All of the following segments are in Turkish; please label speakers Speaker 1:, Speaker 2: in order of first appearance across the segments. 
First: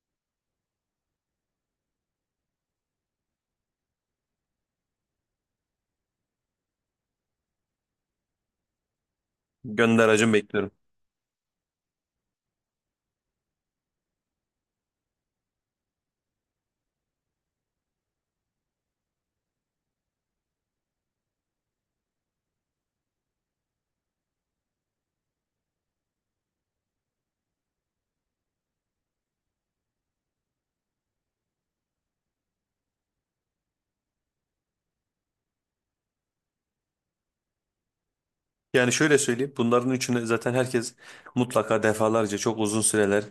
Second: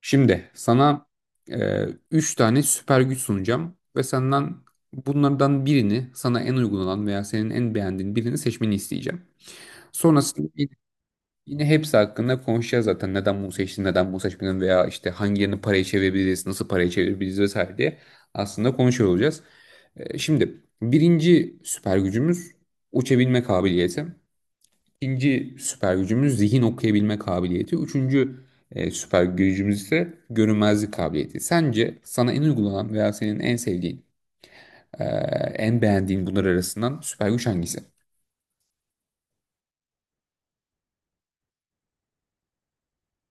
Speaker 1: Şimdi sana üç tane süper güç sunacağım ve senden bunlardan birini sana en uygun olan veya senin en beğendiğin birini seçmeni isteyeceğim.
Speaker 2: Gönder hacım
Speaker 1: Sonrasında
Speaker 2: bekliyorum.
Speaker 1: yine hepsi hakkında konuşacağız zaten neden bunu seçtin, neden bunu seçmedin veya işte hangilerini paraya çevirebiliriz, nasıl paraya çevirebiliriz vesaire diye aslında konuşuyor olacağız. Şimdi birinci süper gücümüz uçabilme kabiliyeti. İkinci süper gücümüz zihin okuyabilme kabiliyeti. Üçüncü süper gücümüz ise görünmezlik kabiliyeti. Sence sana en uygulanan veya senin en sevdiğin, e, en beğendiğin bunlar arasından süper güç hangisi?
Speaker 2: Yani şöyle söyleyeyim. Bunların üçünü zaten herkes mutlaka defalarca çok uzun süreler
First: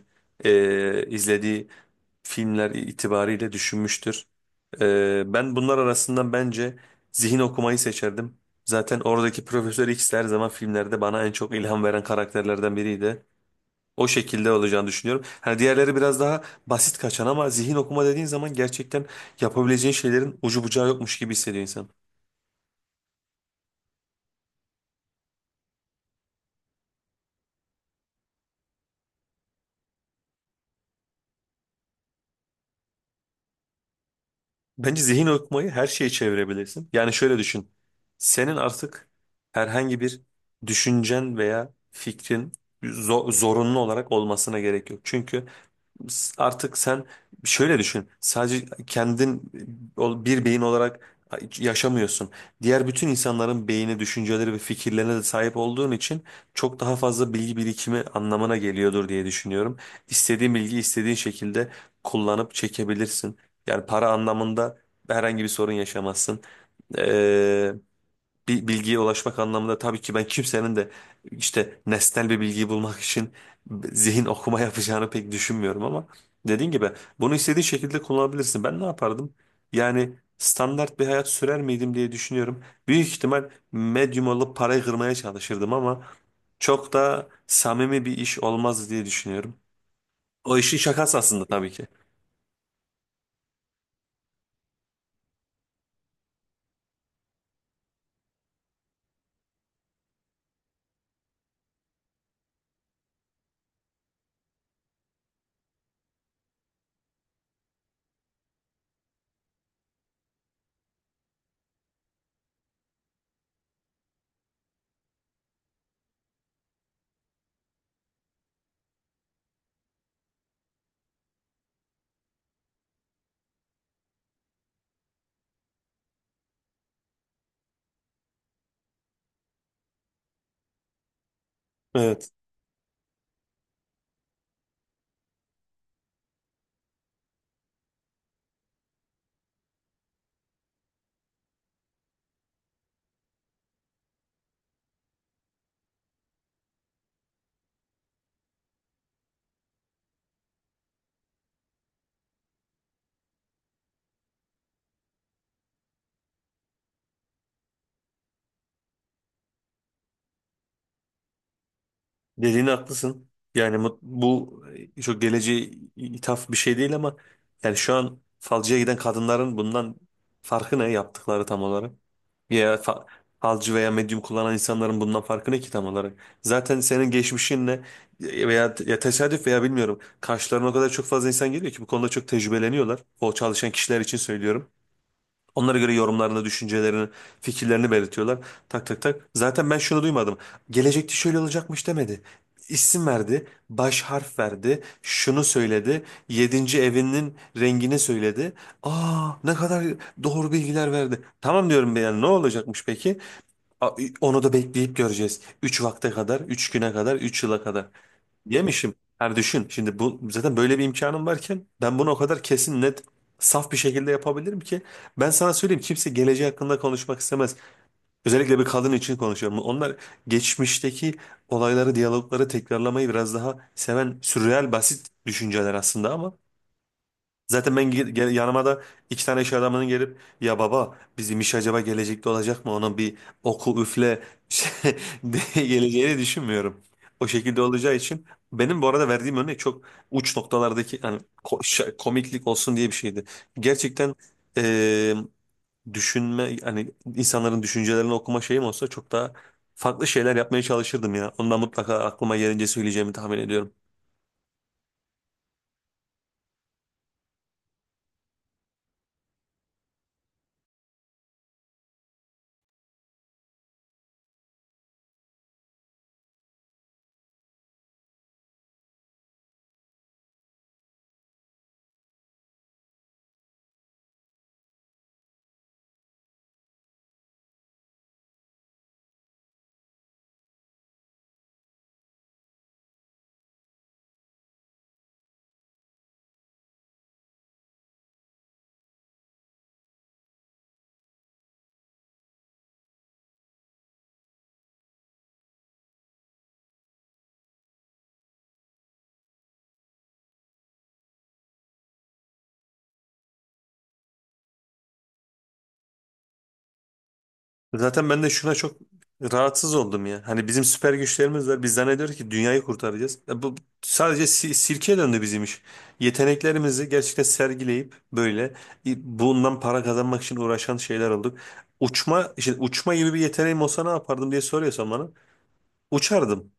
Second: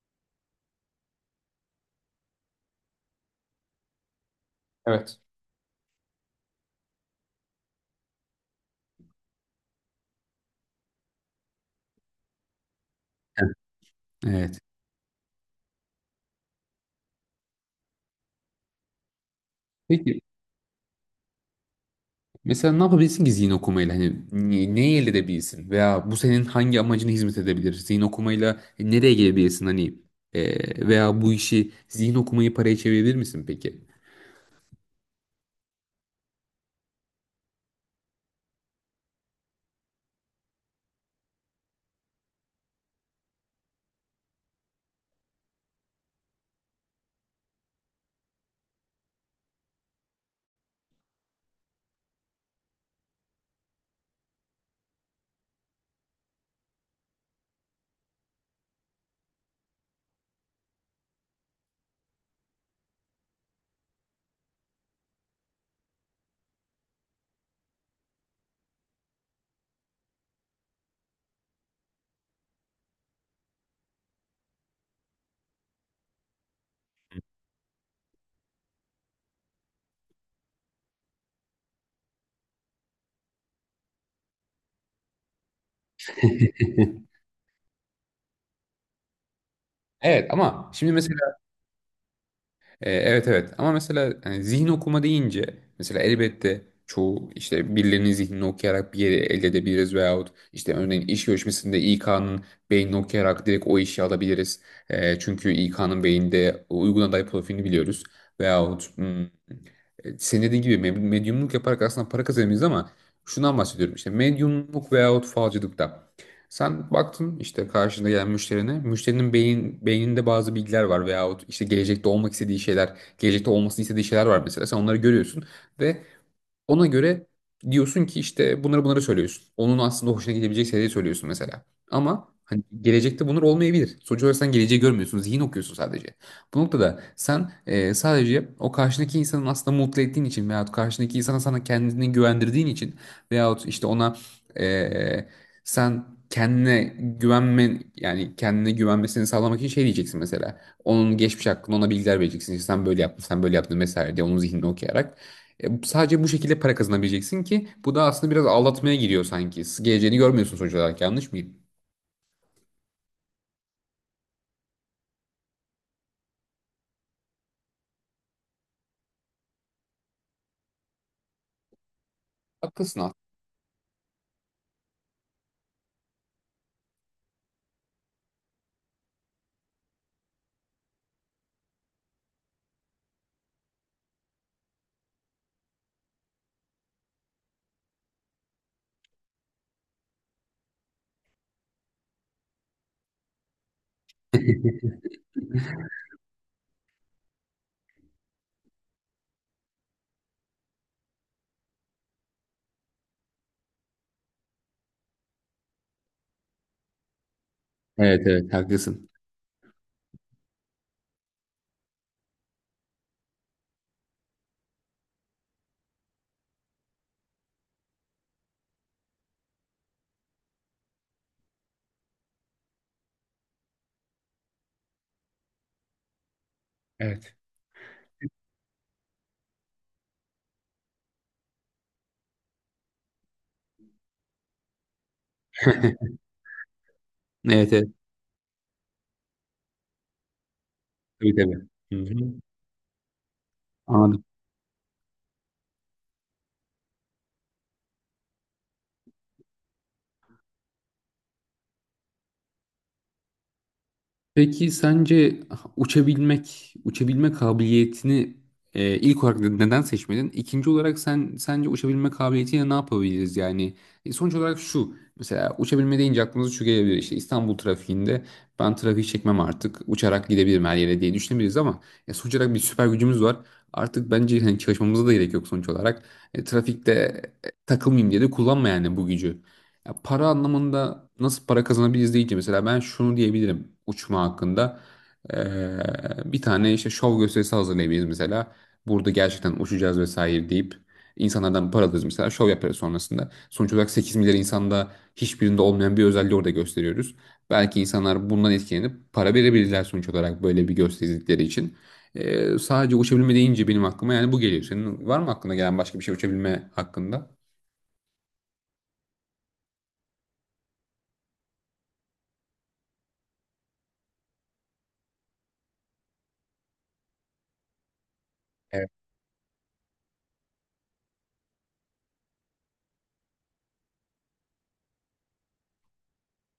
Speaker 2: izlediği filmler itibariyle düşünmüştür.
Speaker 1: Evet.
Speaker 2: Ben bunlar arasından bence zihin okumayı seçerdim. Zaten oradaki Profesör X her zaman filmlerde bana en çok ilham veren karakterlerden biriydi.
Speaker 1: Evet.
Speaker 2: O şekilde
Speaker 1: Evet.
Speaker 2: olacağını düşünüyorum. Hani diğerleri biraz daha basit kaçan ama zihin okuma dediğin zaman gerçekten yapabileceğin
Speaker 1: Peki
Speaker 2: şeylerin ucu bucağı yokmuş gibi hissediyor insan.
Speaker 1: mesela ne yapabilirsin ki zihin okumayla? Hani neyi elde edebilirsin? Veya bu senin hangi amacına hizmet edebilir? Zihin okumayla nereye gelebilirsin? Hani veya bu işi zihin okumayı paraya çevirebilir misin peki?
Speaker 2: Bence zihin okumayı her şeye çevirebilirsin. Yani şöyle düşün. Senin artık herhangi bir düşüncen veya fikrin zorunlu olarak olmasına gerek yok. Çünkü artık sen şöyle düşün. Sadece kendin bir beyin olarak yaşamıyorsun. Diğer bütün insanların beyni, düşünceleri ve fikirlerine de sahip olduğun için çok daha fazla bilgi birikimi anlamına geliyordur diye düşünüyorum. İstediğin bilgiyi istediğin şekilde kullanıp çekebilirsin. Yani para anlamında herhangi bir sorun yaşamazsın, bir bilgiye ulaşmak anlamında. Tabii ki ben kimsenin de işte nesnel bir bilgiyi bulmak için zihin okuma yapacağını pek düşünmüyorum ama dediğin gibi bunu istediğin şekilde kullanabilirsin. Ben ne yapardım? Yani standart bir hayat sürer miydim diye düşünüyorum. Büyük ihtimal medyum olup parayı kırmaya çalışırdım ama çok da samimi bir iş olmaz diye düşünüyorum.
Speaker 1: Evet
Speaker 2: O
Speaker 1: ama
Speaker 2: işin
Speaker 1: şimdi
Speaker 2: şakası
Speaker 1: mesela,
Speaker 2: aslında tabii ki.
Speaker 1: Evet evet ama mesela yani zihin okuma deyince mesela elbette çoğu işte birilerinin zihnini okuyarak bir yeri elde edebiliriz veyahut işte örneğin iş görüşmesinde İK'nın beynini okuyarak direkt o işi alabiliriz. Çünkü İK'nın beyinde uygun aday profilini biliyoruz veyahut senin dediğin gibi medyumluk yaparak aslında para kazanabiliriz ama şundan bahsediyorum işte medyumluk veyahut falcılıkta. Sen baktın işte karşında gelen müşterine. Müşterinin beyninde bazı bilgiler var veyahut işte gelecekte olmak istediği şeyler, gelecekte olmasını istediği şeyler var mesela. Sen onları görüyorsun ve ona göre diyorsun ki işte bunları söylüyorsun. Onun aslında hoşuna gidebilecek şeyleri söylüyorsun mesela. Ama
Speaker 2: Evet.
Speaker 1: hani gelecekte bunlar olmayabilir. Sonuç olarak sen geleceği görmüyorsun. Zihin okuyorsun sadece. Bu noktada sen sadece o karşındaki insanın aslında mutlu ettiğin için veyahut karşındaki insana sana kendini güvendirdiğin için veyahut işte ona e, sen kendine güvenmen yani kendine güvenmesini sağlamak için şey diyeceksin mesela. Onun geçmiş hakkında ona bilgiler vereceksin. İşte sen böyle yaptın, sen böyle yaptın mesela diye onun zihnini okuyarak. Sadece bu şekilde para kazanabileceksin ki bu da aslında biraz aldatmaya giriyor sanki. Geleceğini görmüyorsun sonuç olarak, yanlış mıyım?
Speaker 2: Dediğin haklısın. Yani çok geleceğe ithaf bir şey değil ama yani şu an falcıya giden kadınların bundan farkı ne yaptıkları tam olarak? Ya
Speaker 1: Haklısın
Speaker 2: fa-
Speaker 1: aslında.
Speaker 2: falcı veya medyum kullanan insanların bundan farkı ne ki tam olarak? Zaten senin geçmişinle veya ya tesadüf veya bilmiyorum, karşılarına o kadar çok fazla insan geliyor ki bu konuda çok tecrübeleniyorlar. O çalışan kişiler için söylüyorum. Onlara göre yorumlarını, düşüncelerini, fikirlerini belirtiyorlar. Tak tak tak. Zaten ben şunu duymadım. Gelecekte şöyle olacakmış demedi. İsim verdi, baş harf verdi, şunu söyledi, yedinci evinin rengini söyledi. Aa ne kadar doğru bilgiler verdi. Tamam diyorum ben, yani ne olacakmış peki? Onu da bekleyip göreceğiz. Üç vakte kadar, üç güne kadar, üç yıla kadar.
Speaker 1: Evet evet
Speaker 2: Yemişim.
Speaker 1: haklısın.
Speaker 2: Yani düşün şimdi, bu zaten böyle bir imkanım varken ben bunu o kadar kesin, net, saf bir şekilde yapabilirim ki ben sana söyleyeyim kimse geleceği hakkında konuşmak istemez. Özellikle bir kadın için konuşuyorum. Onlar geçmişteki olayları, diyalogları tekrarlamayı biraz daha seven sürreal basit düşünceler aslında ama
Speaker 1: Evet.
Speaker 2: zaten ben yanıma da iki tane iş adamının gelip ya baba bizim iş acaba gelecekte olacak mı? Onun bir oku üfle şey- geleceğini düşünmüyorum. O şekilde
Speaker 1: Evet evet.
Speaker 2: olacağı için, benim bu arada verdiğim örnek çok uç noktalardaki, yani
Speaker 1: Tabii tabii.
Speaker 2: ko- şa-
Speaker 1: Hı hı.
Speaker 2: komiklik olsun diye bir şeydi. Gerçekten
Speaker 1: Anladım.
Speaker 2: eee, düşünme, hani insanların düşüncelerini okuma şeyim olsa çok daha farklı şeyler yapmaya çalışırdım ya. Ondan mutlaka aklıma gelince söyleyeceğimi tahmin ediyorum.
Speaker 1: Peki sence uçabilmek, uçabilme kabiliyetini ilk olarak neden seçmedin? İkinci olarak sen sence uçabilme kabiliyetiyle ne yapabiliriz yani? Sonuç olarak şu, mesela uçabilme deyince aklımıza şu gelebilir, işte İstanbul trafiğinde ben trafiği çekmem artık uçarak gidebilirim her yere diye düşünebiliriz ama sonuç olarak bir süper gücümüz var. Artık bence hani çalışmamıza da gerek yok sonuç olarak. Trafikte takılmayayım diye de kullanma yani bu gücü. Ya para anlamında nasıl para kazanabiliriz deyince mesela ben şunu diyebilirim uçma hakkında. Bir tane işte şov gösterisi hazırlayabiliriz mesela. Burada gerçekten uçacağız vesaire deyip insanlardan para alırız mesela, şov yaparız sonrasında. Sonuç olarak 8 milyar insanda hiçbirinde olmayan bir özelliği orada gösteriyoruz. Belki insanlar bundan etkilenip para verebilirler sonuç olarak böyle bir gösterdikleri için. Sadece uçabilme deyince benim aklıma yani bu geliyor. Senin var mı aklına gelen başka bir şey uçabilme hakkında?
Speaker 2: Zaten ben de şuna çok rahatsız oldum ya. Hani bizim süper güçlerimiz var. Biz zannediyoruz ki dünyayı kurtaracağız. E bu sadece sirke döndü bizim iş. Yeteneklerimizi gerçekten sergileyip böyle
Speaker 1: Evet.
Speaker 2: bundan para kazanmak için uğraşan şeyler olduk. Uçma, işte uçma gibi bir yeteneğim olsa ne yapardım diye soruyorsan bana. Uçardım.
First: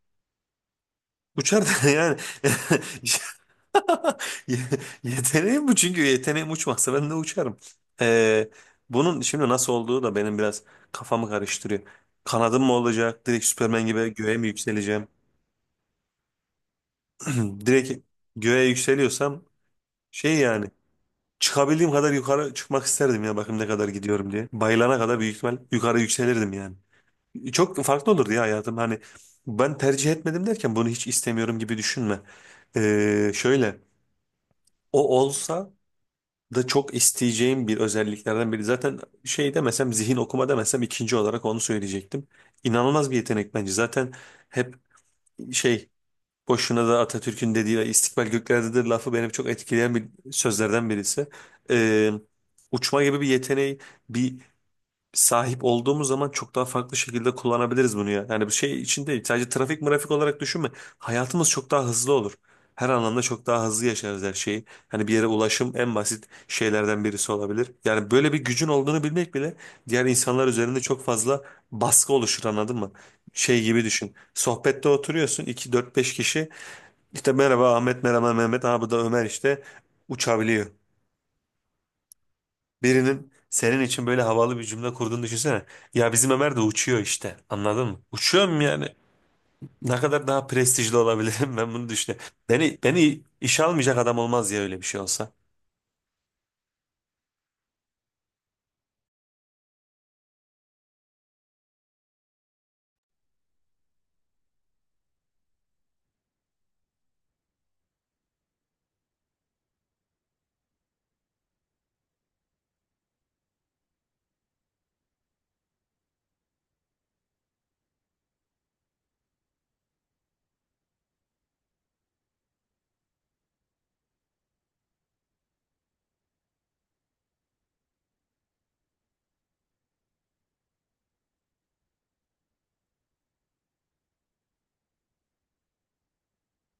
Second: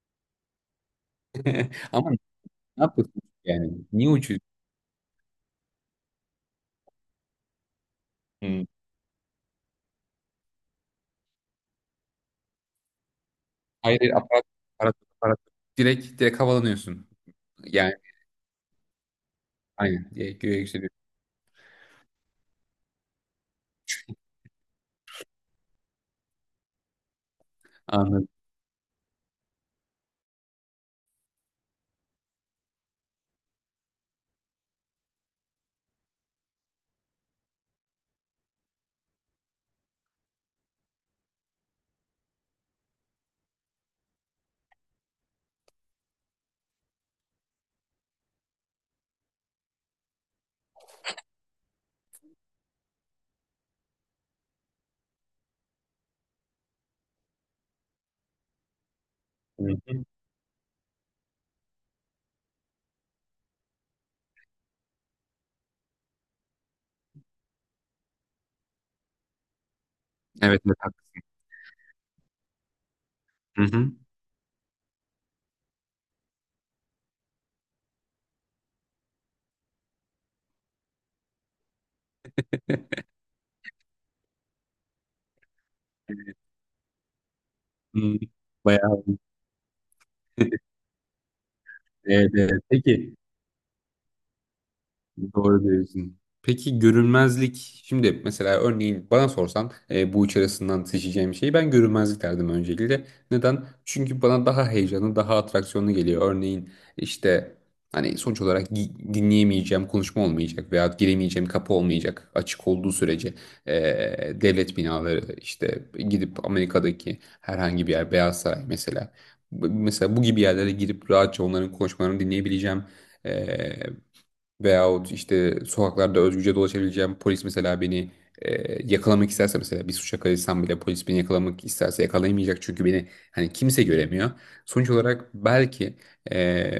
Speaker 2: Uçardım
Speaker 1: Ama
Speaker 2: yani.
Speaker 1: ne yapıyorsun yani? Niye uçuyorsun?
Speaker 2: Ye- Yeteneğim bu, çünkü yeteneğim uçmazsa ben de uçarım. Ee,
Speaker 1: Hmm.
Speaker 2: Bunun şimdi nasıl olduğu da benim biraz kafamı karıştırıyor. Kanadım mı olacak? Direkt Superman
Speaker 1: Hayır, hayır,
Speaker 2: gibi göğe mi yükseleceğim?
Speaker 1: aparat. Direkt havalanıyorsun. Yani
Speaker 2: Direkt göğe yükseliyorsam
Speaker 1: aynen.
Speaker 2: şey
Speaker 1: Direkt göğe
Speaker 2: yani
Speaker 1: yükseliyorsun.
Speaker 2: çıkabildiğim kadar yukarı çıkmak isterdim ya, bakayım ne kadar gidiyorum diye. Bayılana kadar büyük ihtimal yukarı yükselirdim yani. Çok farklı
Speaker 1: Anladım.
Speaker 2: olurdu ya hayatım, hani ben tercih etmedim derken bunu hiç istemiyorum gibi düşünme. Şöyle, o olsa da çok isteyeceğim bir özelliklerden biri. Zaten şey demesem, zihin okuma demesem, ikinci olarak onu söyleyecektim. İnanılmaz bir yetenek bence. Zaten hep şey, boşuna da Atatürk'ün dediği istikbal göklerdedir lafı benim çok etkileyen bir sözlerden birisi. Ee, Uçma gibi bir yeteneği bir sahip olduğumuz zaman çok daha farklı şekilde kullanabiliriz bunu ya. Yani bu şey için değil. Sadece
Speaker 1: Hı
Speaker 2: trafik
Speaker 1: hı.
Speaker 2: mırafik olarak düşünme. Hayatımız çok daha hızlı olur. Her anlamda çok daha hızlı yaşarız her şeyi. Hani bir yere ulaşım en basit şeylerden birisi olabilir. Yani böyle bir gücün olduğunu bilmek bile diğer insanlar
Speaker 1: Evet, evet
Speaker 2: üzerinde çok
Speaker 1: haklısın.
Speaker 2: fazla baskı oluşur, anladın mı? Şey
Speaker 1: Hı
Speaker 2: gibi
Speaker 1: hı.
Speaker 2: düşün. Sohbette oturuyorsun iki dört beş kişi. İşte merhaba Ahmet, merhaba Mehmet, ha bu da Ömer işte uçabiliyor. Birinin senin için böyle havalı bir cümle kurduğunu düşünsene. Ya bizim
Speaker 1: Evet.
Speaker 2: Ömer de uçuyor işte. Anladın mı?
Speaker 1: Hı,
Speaker 2: Uçuyorum yani.
Speaker 1: bayağı.
Speaker 2: Ne kadar daha prestijli olabilirim ben bunu düşünüyorum.
Speaker 1: Evet, evet.
Speaker 2: Beni
Speaker 1: Peki.
Speaker 2: beni işe almayacak adam olmaz ya öyle bir şey olsa.
Speaker 1: Doğru diyorsun. Peki görünmezlik, şimdi mesela örneğin bana sorsan bu üç arasından seçeceğim şeyi ben görünmezlik derdim öncelikle. Neden? Çünkü bana daha heyecanlı, daha atraksiyonlu geliyor. Örneğin işte hani sonuç olarak dinleyemeyeceğim konuşma olmayacak veya giremeyeceğim kapı olmayacak açık olduğu sürece. e, Devlet binaları işte gidip Amerika'daki herhangi bir yer, Beyaz Saray mesela. Mesela bu gibi yerlere girip rahatça onların konuşmalarını dinleyebileceğim. e, Veyahut işte sokaklarda özgürce dolaşabileceğim, polis mesela beni yakalamak isterse, mesela bir suça karışsam bile polis beni yakalamak isterse yakalayamayacak çünkü beni hani kimse göremiyor. Sonuç olarak belki e,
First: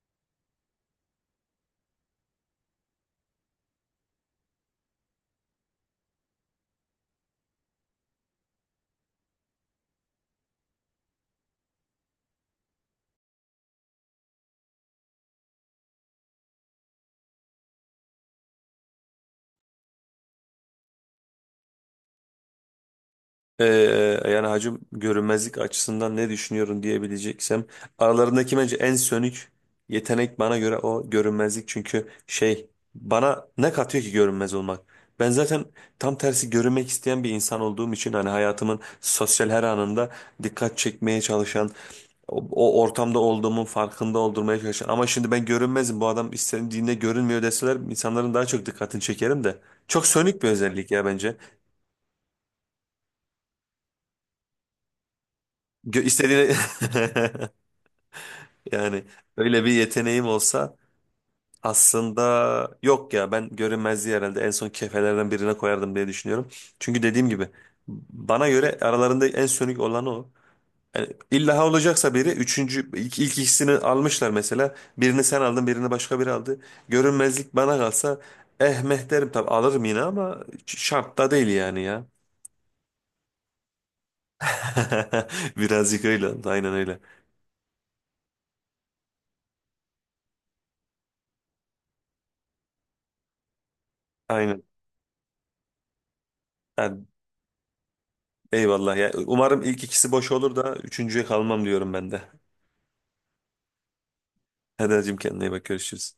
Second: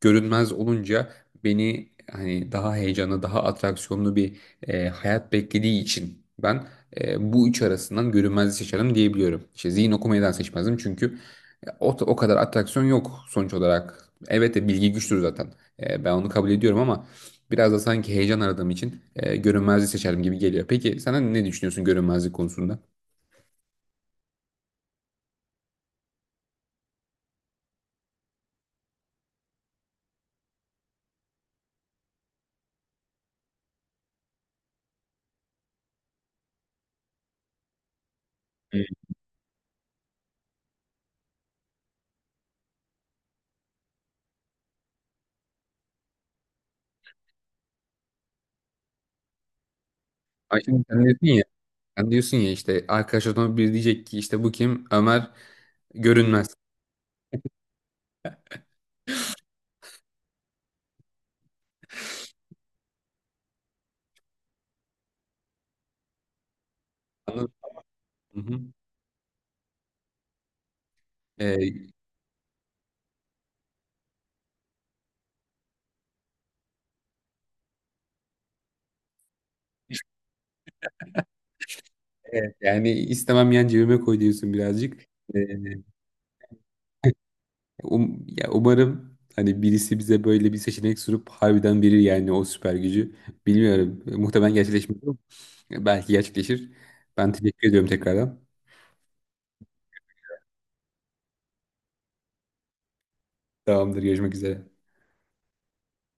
Speaker 1: görünmez olunca beni hani daha heyecanlı daha atraksiyonlu bir hayat beklediği için ben bu üç arasından görünmezliği seçerim diyebiliyorum. İşte zihin okumadan seçmezdim çünkü o kadar atraksiyon yok sonuç olarak. Evet de bilgi güçtür zaten. Ben onu kabul ediyorum ama biraz da sanki heyecan aradığım için görünmezliği seçerim gibi geliyor. Peki sen ne düşünüyorsun görünmezlik konusunda?
Speaker 2: Ee, Yani hacim, görünmezlik açısından ne düşünüyorum diyebileceksem, aralarındaki bence en sönük yetenek bana göre o, görünmezlik. Çünkü şey, bana ne katıyor ki görünmez olmak? Ben zaten tam tersi görünmek isteyen bir insan olduğum için, hani hayatımın
Speaker 1: Hmm.
Speaker 2: sosyal her anında dikkat çekmeye çalışan, o ortamda olduğumun farkında oldurmaya çalışan, ama şimdi ben görünmezim, bu adam istediğinde görünmüyor deseler insanların daha çok dikkatini çekerim de, çok sönük bir
Speaker 1: Ay şimdi
Speaker 2: özellik ya bence.
Speaker 1: sen diyorsun ya işte arkadaşlardan biri diyecek ki işte bu kim? Ömer
Speaker 2: Gö
Speaker 1: görünmez.
Speaker 2: istediğine yani öyle bir yeteneğim olsa, aslında yok ya, ben görünmezliği herhalde en son kefelerden birine koyardım diye düşünüyorum. Çünkü dediğim gibi
Speaker 1: Anladın mı?
Speaker 2: bana
Speaker 1: Hı hı.
Speaker 2: göre aralarında en sönük olan o. Yani illa
Speaker 1: E,
Speaker 2: olacaksa biri üçüncü, ilk ikisini almışlar mesela. Birini sen aldın, birini başka biri aldı. Görünmezlik bana kalsa eh meh derim, tabii alırım yine, ama şart da değil yani ya.
Speaker 1: evet, yani istemem yan cebime koy diyorsun birazcık. E,
Speaker 2: Birazcık öyle oldu, aynen öyle.
Speaker 1: Ya umarım hani birisi bize böyle bir seçenek sunup harbiden verir yani o süper gücü. Bilmiyorum. Muhtemelen
Speaker 2: Aynen.
Speaker 1: gerçekleşmez ama belki gerçekleşir.
Speaker 2: Yani
Speaker 1: Ben teşekkür ediyorum tekrardan.
Speaker 2: eyvallah ya. Umarım ilk ikisi boş olur da üçüncüye kalmam diyorum ben de.
Speaker 1: Tamamdır. Görüşmek üzere.
Speaker 2: Hadi hacım kendine iyi bak, görüşürüz.